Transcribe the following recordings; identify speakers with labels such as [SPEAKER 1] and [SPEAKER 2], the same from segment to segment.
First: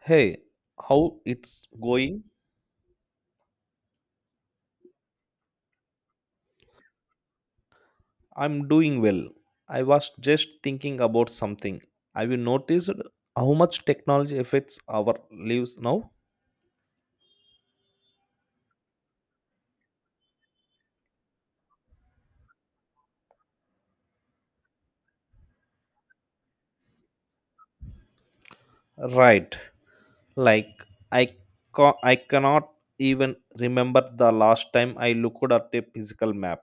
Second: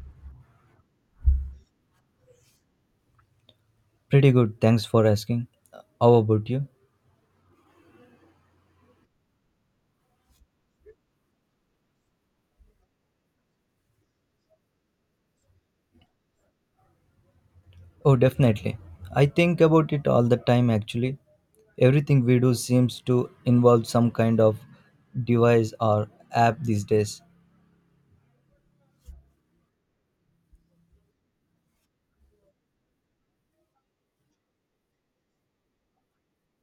[SPEAKER 1] Hey, how it's going?
[SPEAKER 2] Pretty good, thanks for asking. How about you?
[SPEAKER 1] I'm doing well. I was just thinking about something. Have you noticed how much technology affects our lives now?
[SPEAKER 2] Oh, definitely. I think about it all the time actually. Everything we do seems to involve some kind of device or app these days.
[SPEAKER 1] Right. Like I I cannot even remember the last time I looked at a physical map.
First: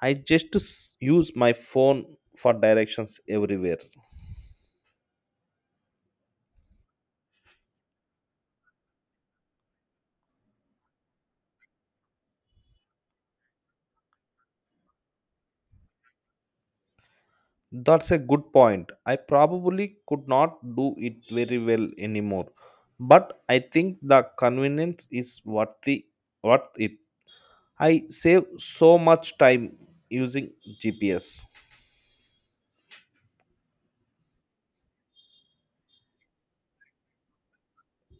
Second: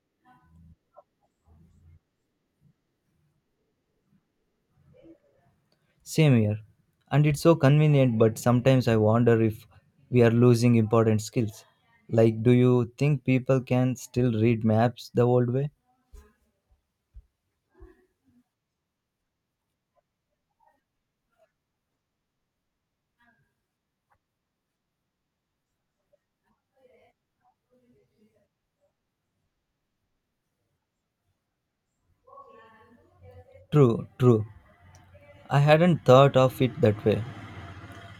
[SPEAKER 1] I just use my phone for directions everywhere.
[SPEAKER 2] Same here. And it's so convenient, but sometimes I wonder if we are losing important skills. Like, do you think people can still read maps the old way?
[SPEAKER 1] That's a good point. I probably could not do it very well anymore, but I think the convenience is worth it. I save so much time using GPS.
[SPEAKER 2] True, true. I hadn't thought of it that way.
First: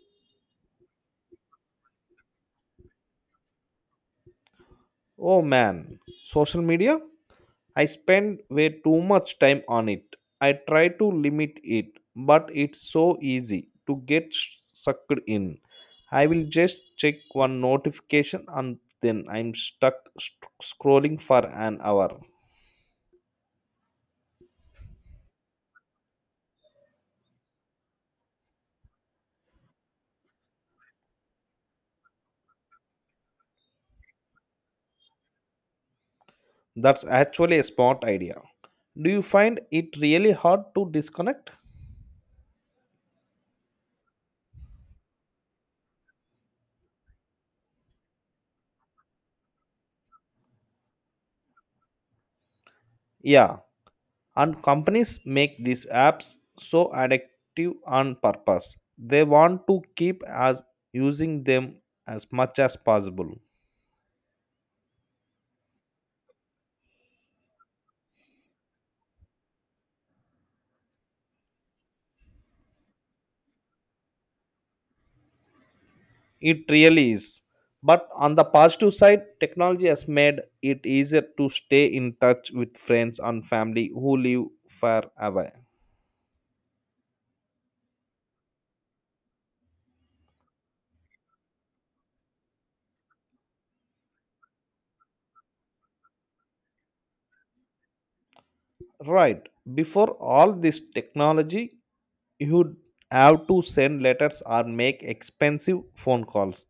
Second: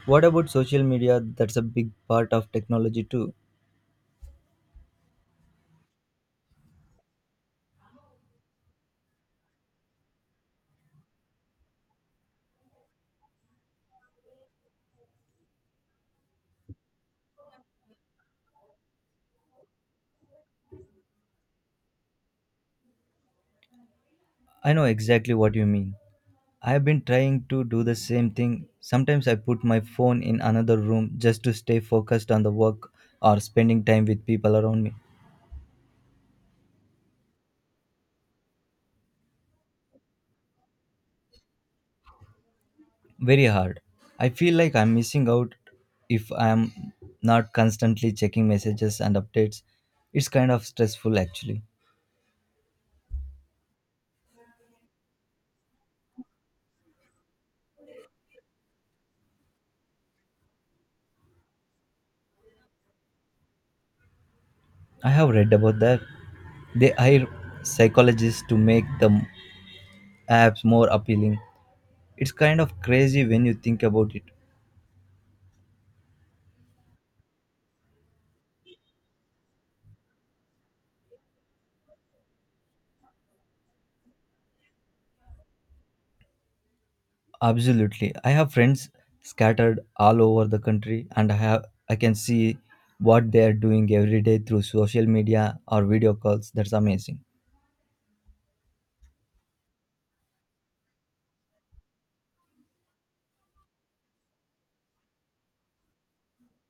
[SPEAKER 2] What about social media? That's a big part of technology too.
[SPEAKER 1] Oh man, social media? I spend way too much time on it. I try to limit it, but it's so easy to get sucked in. I will just check one notification and then I'm stuck scrolling for an hour.
[SPEAKER 2] I know exactly what you mean. I've been trying to do the same thing. Sometimes I put my phone in another room just to stay focused on the work or spending time with people around me.
[SPEAKER 1] That's actually a smart idea. Do you find it really hard to disconnect?
[SPEAKER 2] Very hard. I feel like I'm missing out if I'm not constantly checking messages and updates. It's kind of stressful actually.
[SPEAKER 1] Yeah, and companies make these apps so addictive on purpose. They want to keep us using them as much as possible.
[SPEAKER 2] I have read about that. They hire psychologists to make the apps more appealing. It's kind of crazy when you think about it.
[SPEAKER 1] It really is. But on the positive side, technology has made it easier to stay in touch with friends and family who live far away.
[SPEAKER 2] Absolutely. I have friends scattered all over the country, and I can see what they are doing every day through social media or video calls. That's amazing.
[SPEAKER 1] Right. Before all this technology, you'd have to send letters or make expensive phone calls.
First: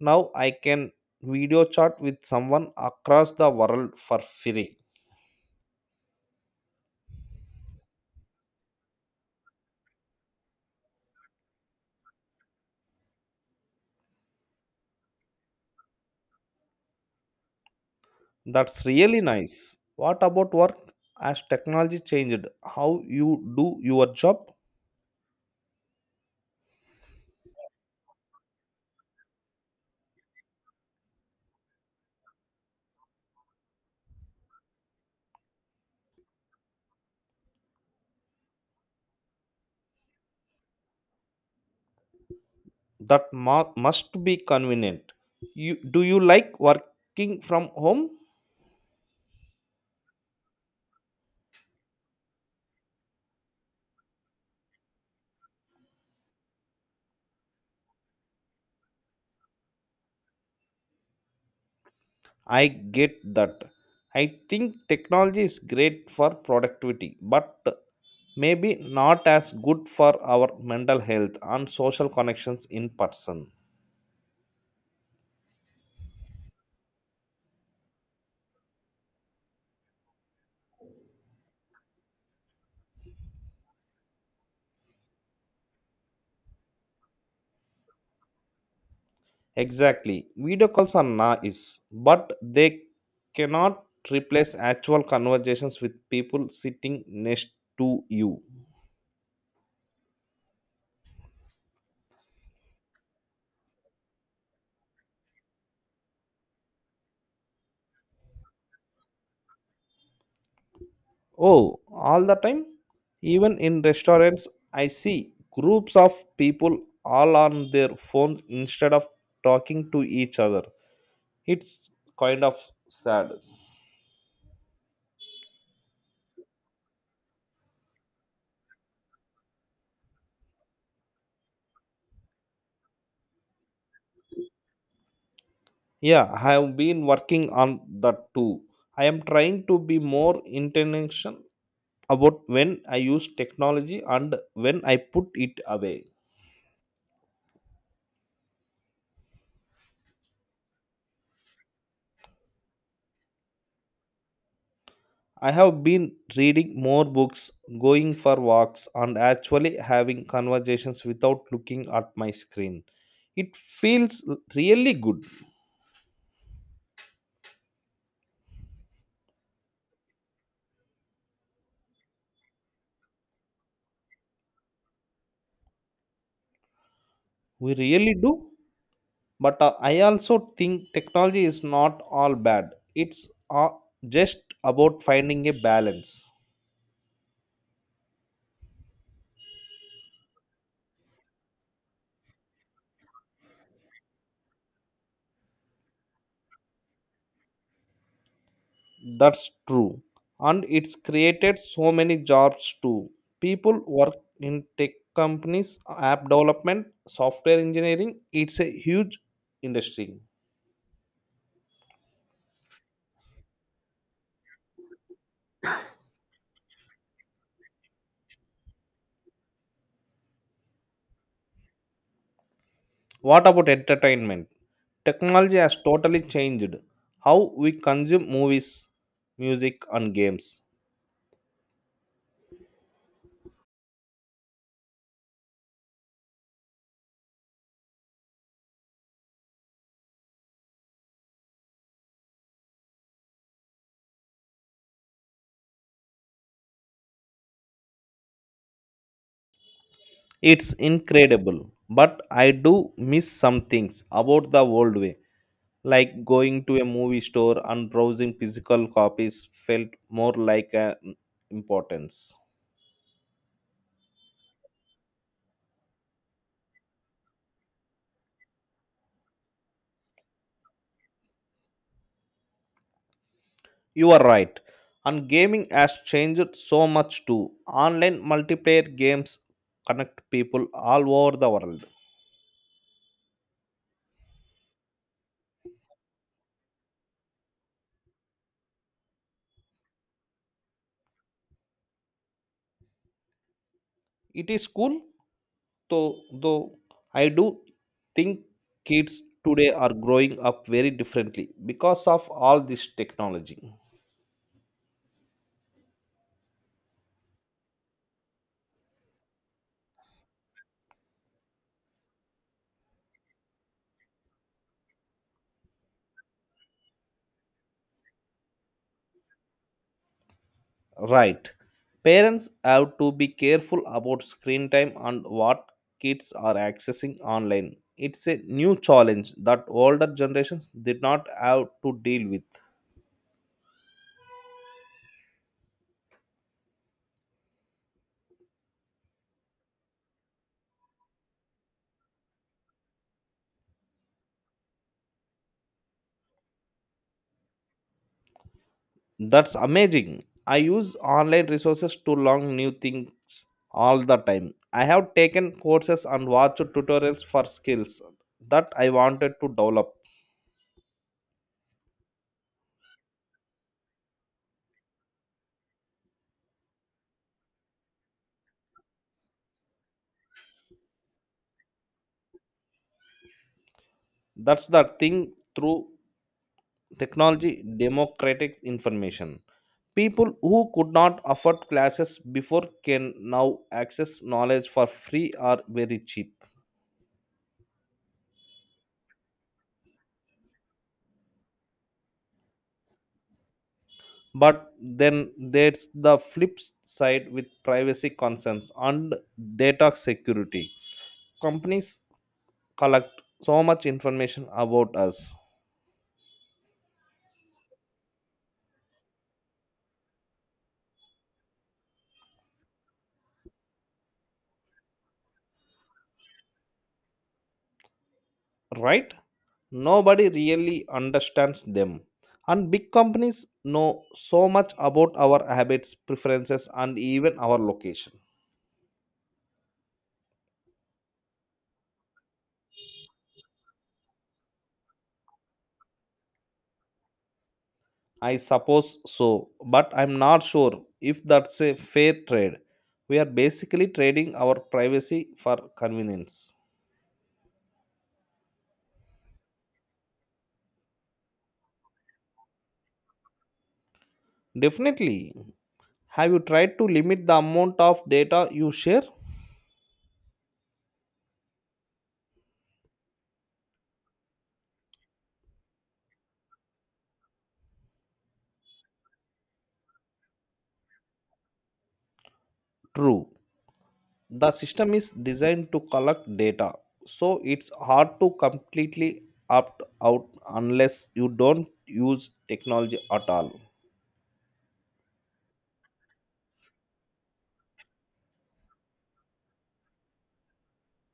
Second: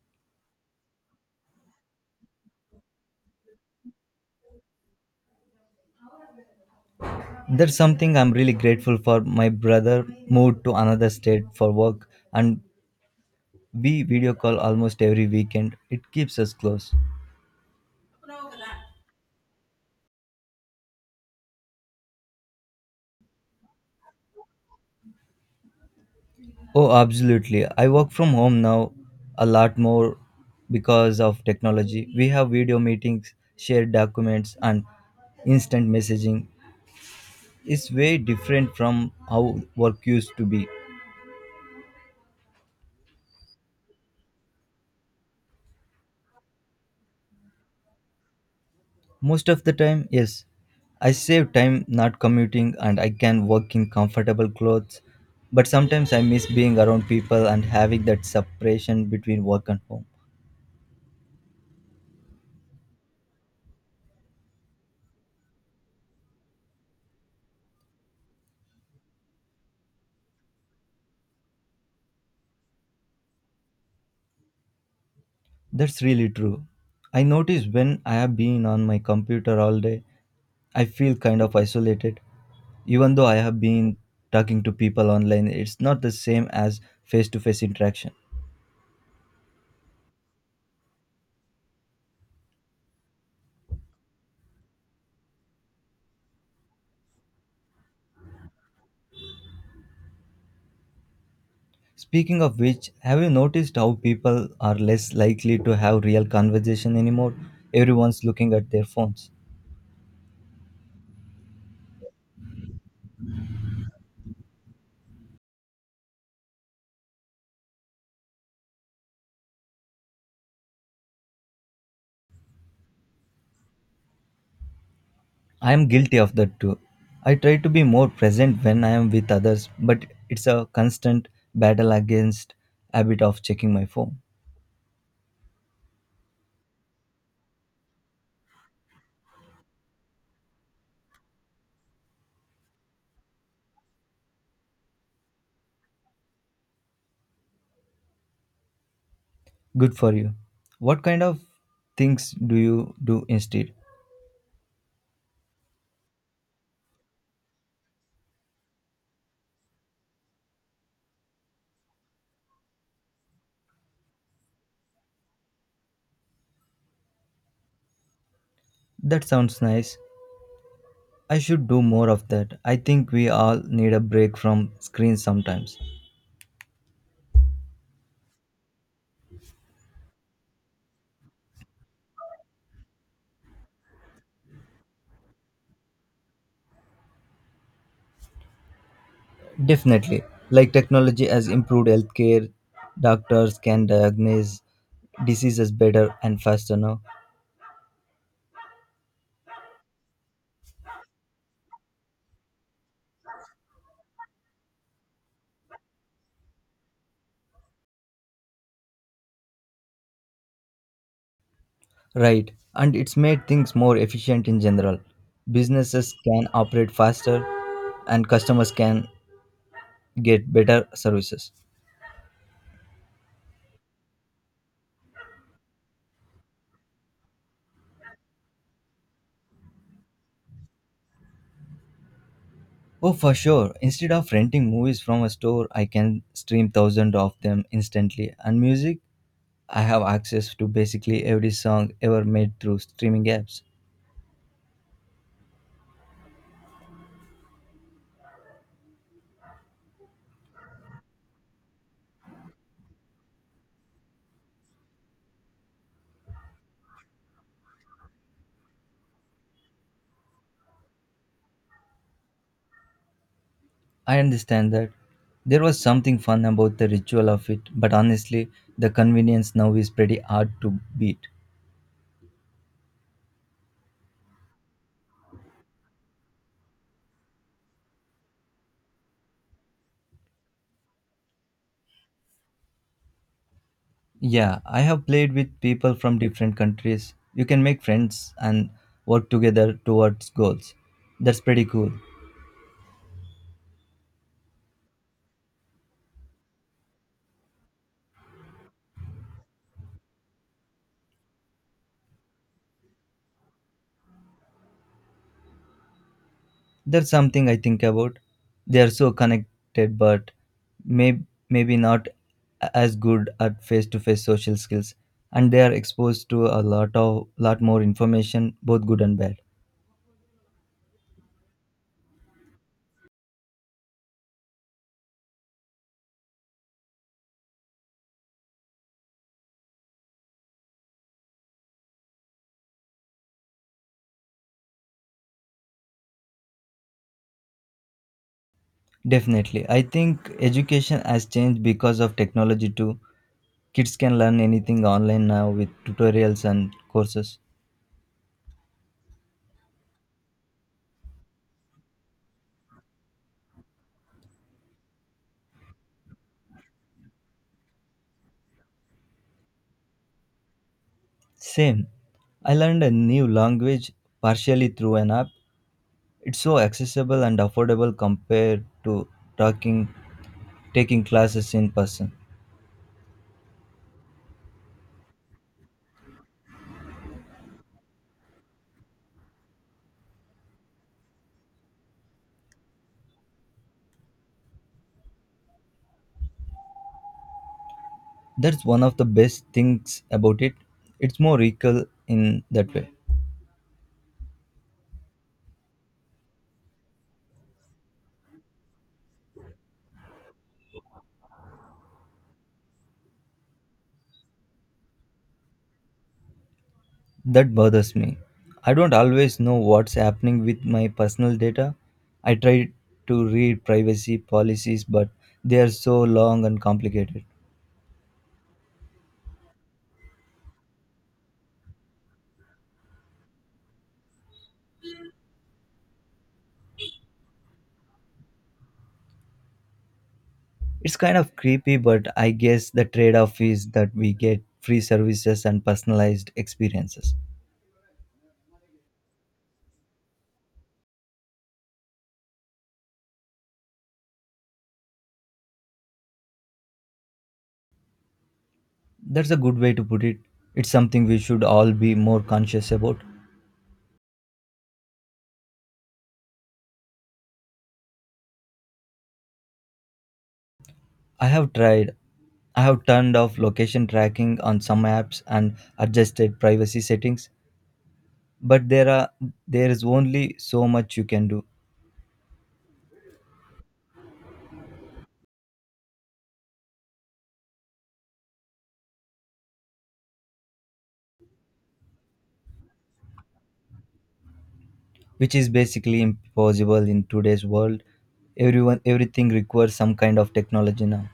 [SPEAKER 1] Now I can video chat with someone across the world for free.
[SPEAKER 2] That's something I'm really grateful for. My brother moved to another state for work, and we video call almost every weekend. It keeps us close.
[SPEAKER 1] That's really nice. What about work? Has technology changed how you do your job?
[SPEAKER 2] Oh, absolutely. I work from home now a lot more because of technology. We have video meetings, shared documents, and instant messaging is way different from how work used to be.
[SPEAKER 1] Must be convenient. You like working from home?
[SPEAKER 2] Most of the time, yes, I save time not commuting and I can work in comfortable clothes. But sometimes I miss being around people and having that separation between work and home.
[SPEAKER 1] I get that. I think technology is great for productivity, but maybe not as good for our mental health and social connections in person.
[SPEAKER 2] That's really true. I notice when I have been on my computer all day, I feel kind of isolated. Even though I have been talking to people online, it's not the same as face to face interaction.
[SPEAKER 1] Exactly. Video calls are nice, but they cannot replace actual conversations with people sitting next to you.
[SPEAKER 2] Speaking of which, have you noticed how people are less likely to have real conversation anymore? Everyone's looking at their phones.
[SPEAKER 1] Oh, all the time? Even in restaurants, I see groups of people all on their phones instead of talking to each other. It's kind of sad.
[SPEAKER 2] I am guilty of that too. I try to be more present when I am with others, but it's a constant battle against habit of checking my phone.
[SPEAKER 1] Yeah, I have been working on that too. I am trying to be more intentional about when I use technology and when I put it away.
[SPEAKER 2] Good for you. What kind of things do you do instead?
[SPEAKER 1] I have been reading more books, going for walks, and actually having conversations without looking at my screen. It feels really good.
[SPEAKER 2] That sounds nice. I should do more of that. I think we all need a break from screens sometimes.
[SPEAKER 1] We really do. But I also think technology is not all bad. It's just about finding a balance.
[SPEAKER 2] Definitely. Like, technology has improved healthcare. Doctors can diagnose diseases better and faster now.
[SPEAKER 1] That's true. And it's created so many jobs too. People work in tech companies, app development, software engineering. It's a huge industry.
[SPEAKER 2] Right. And it's made things more efficient in general. Businesses can operate faster and customers can get better services.
[SPEAKER 1] What about entertainment? Technology has totally changed how we consume movies, music, and games.
[SPEAKER 2] Oh, for sure. Instead of renting movies from a store, I can stream thousands of them instantly. And music, I have access to basically every song ever made through streaming apps.
[SPEAKER 1] It's incredible, but I do miss some things about the old way, like going to a movie store and browsing physical copies felt more like an importance.
[SPEAKER 2] I understand that. There was something fun about the ritual of it, but honestly, the convenience now is pretty hard to beat.
[SPEAKER 1] You are right, and gaming has changed so much too. Online multiplayer games connect people all over the world.
[SPEAKER 2] Yeah, I have played with people from different countries. You can make friends and work together towards goals. That's pretty cool.
[SPEAKER 1] It is cool, though I do think kids today are growing up very differently because of all this technology.
[SPEAKER 2] That's something I think about. They are so connected, but may- maybe not as good at face-to-face social skills, and they are exposed to a lot more information, both good and bad.
[SPEAKER 1] Right. Parents have to be careful about screen time and what kids are accessing online. It's a new challenge that older generations did not have to deal with.
[SPEAKER 2] Definitely. I think education has changed because of technology too. Kids can learn anything online now with tutorials and courses.
[SPEAKER 1] That's amazing. I use online resources to learn new things all the time. I have taken courses and watched tutorials for skills that I wanted to develop.
[SPEAKER 2] Same. I learned a new language partially through an app. It's so accessible and affordable compared to talking taking classes in person.
[SPEAKER 1] That's the thing through technology, democratic information. People who could not afford classes before can now access knowledge for free or very cheap.
[SPEAKER 2] That's one of the best things about it. It's more equal in that way.
[SPEAKER 1] But then there's the flip side with privacy concerns and data security. Companies collect so much information about us.
[SPEAKER 2] That bothers me. I don't always know what's happening with my personal data. I try to read privacy policies, but they are so long and complicated.
[SPEAKER 1] Right, nobody really understands them, and big companies know so much about our habits, preferences, and even our location.
[SPEAKER 2] It's kind of creepy, but I guess the trade off is that we get free services and personalized experiences.
[SPEAKER 1] I suppose so, but I'm not sure if that's a fair trade. We are basically trading our privacy for convenience.
[SPEAKER 2] That's a good way to put it. It's something we should all be more conscious about.
[SPEAKER 1] Definitely. Have you tried to limit the amount of data you share?
[SPEAKER 2] I have tried. I have turned off location tracking on some apps and adjusted privacy settings, but there is only so much you can do.
[SPEAKER 1] True, the system is designed to collect data, so it's hard to completely opt out unless you don't use technology at all.
[SPEAKER 2] Which is basically impossible in today's world. Everyone everything requires some kind of technology now.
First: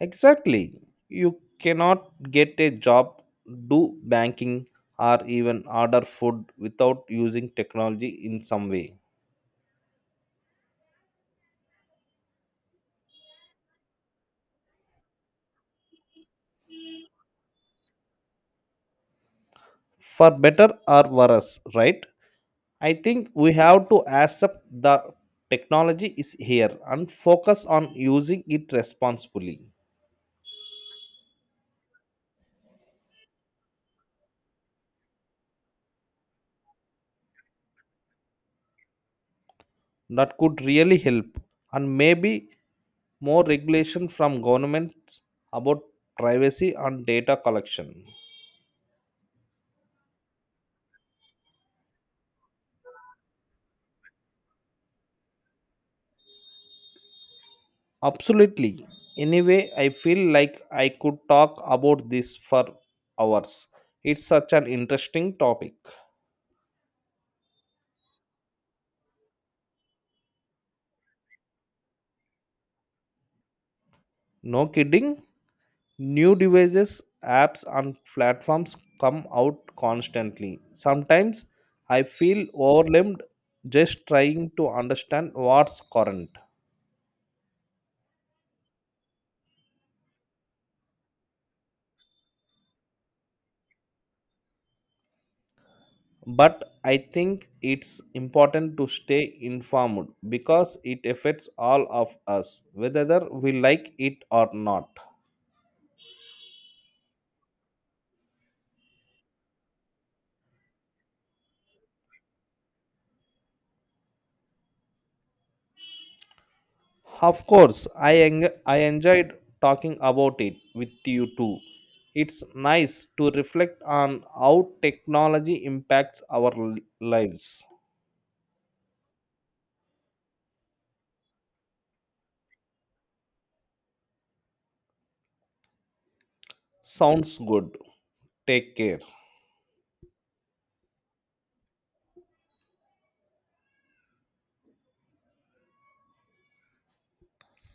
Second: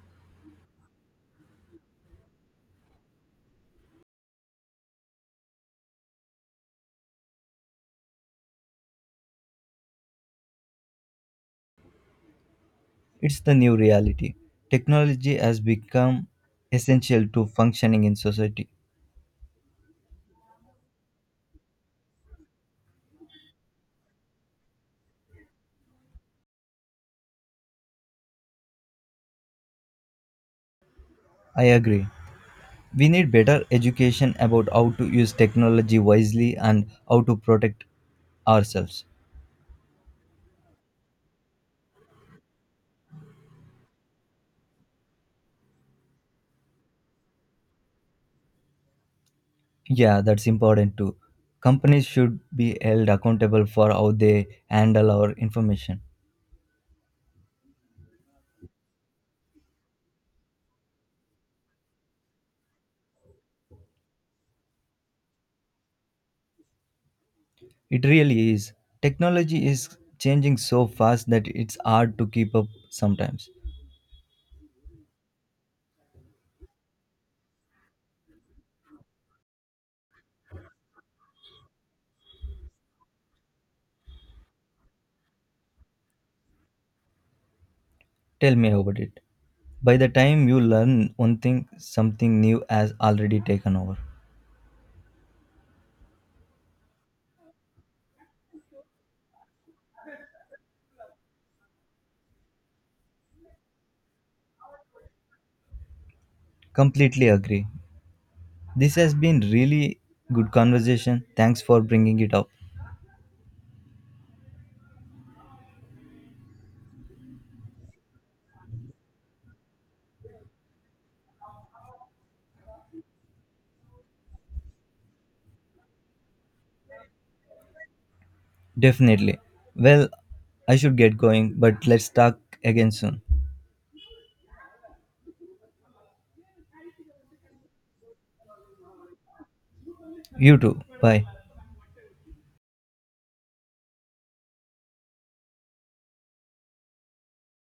[SPEAKER 1] Exactly. You cannot get a job, do banking, or even order food without using technology in some way.
[SPEAKER 2] It's the new reality. Technology has become essential to functioning in society.
[SPEAKER 1] For better or worse, right? I think we have to accept the technology is here and focus on using it responsibly.
[SPEAKER 2] I agree, we need better education about how to use technology wisely and how to protect ourselves.
[SPEAKER 1] That could really help, and maybe more regulation from governments about privacy and data collection.
[SPEAKER 2] Yeah, that's important too. Companies should be held accountable for how they handle our information.
[SPEAKER 1] Absolutely. Anyway, I feel like I could talk about this for hours. It's such an interesting topic.
[SPEAKER 2] It really is. Technology is changing so fast that it's hard to keep up sometimes.
[SPEAKER 1] No kidding. New devices, apps, and platforms come out constantly. Sometimes I feel overwhelmed just trying to understand what's current.
[SPEAKER 2] Tell me about it. By the time you learn one thing, something new has already taken over.
[SPEAKER 1] But I think it's important to stay informed because it affects all of us, whether we like it or not.
[SPEAKER 2] Completely agree. This has been really good conversation. Thanks for bringing it up.
[SPEAKER 1] Of course, I enjoyed talking about it with you too. It's nice to reflect on how technology impacts our lives.
[SPEAKER 2] Definitely. Well, I should get going, but let's talk again soon.
[SPEAKER 1] Sounds good. Take care.
[SPEAKER 2] You too. Bye.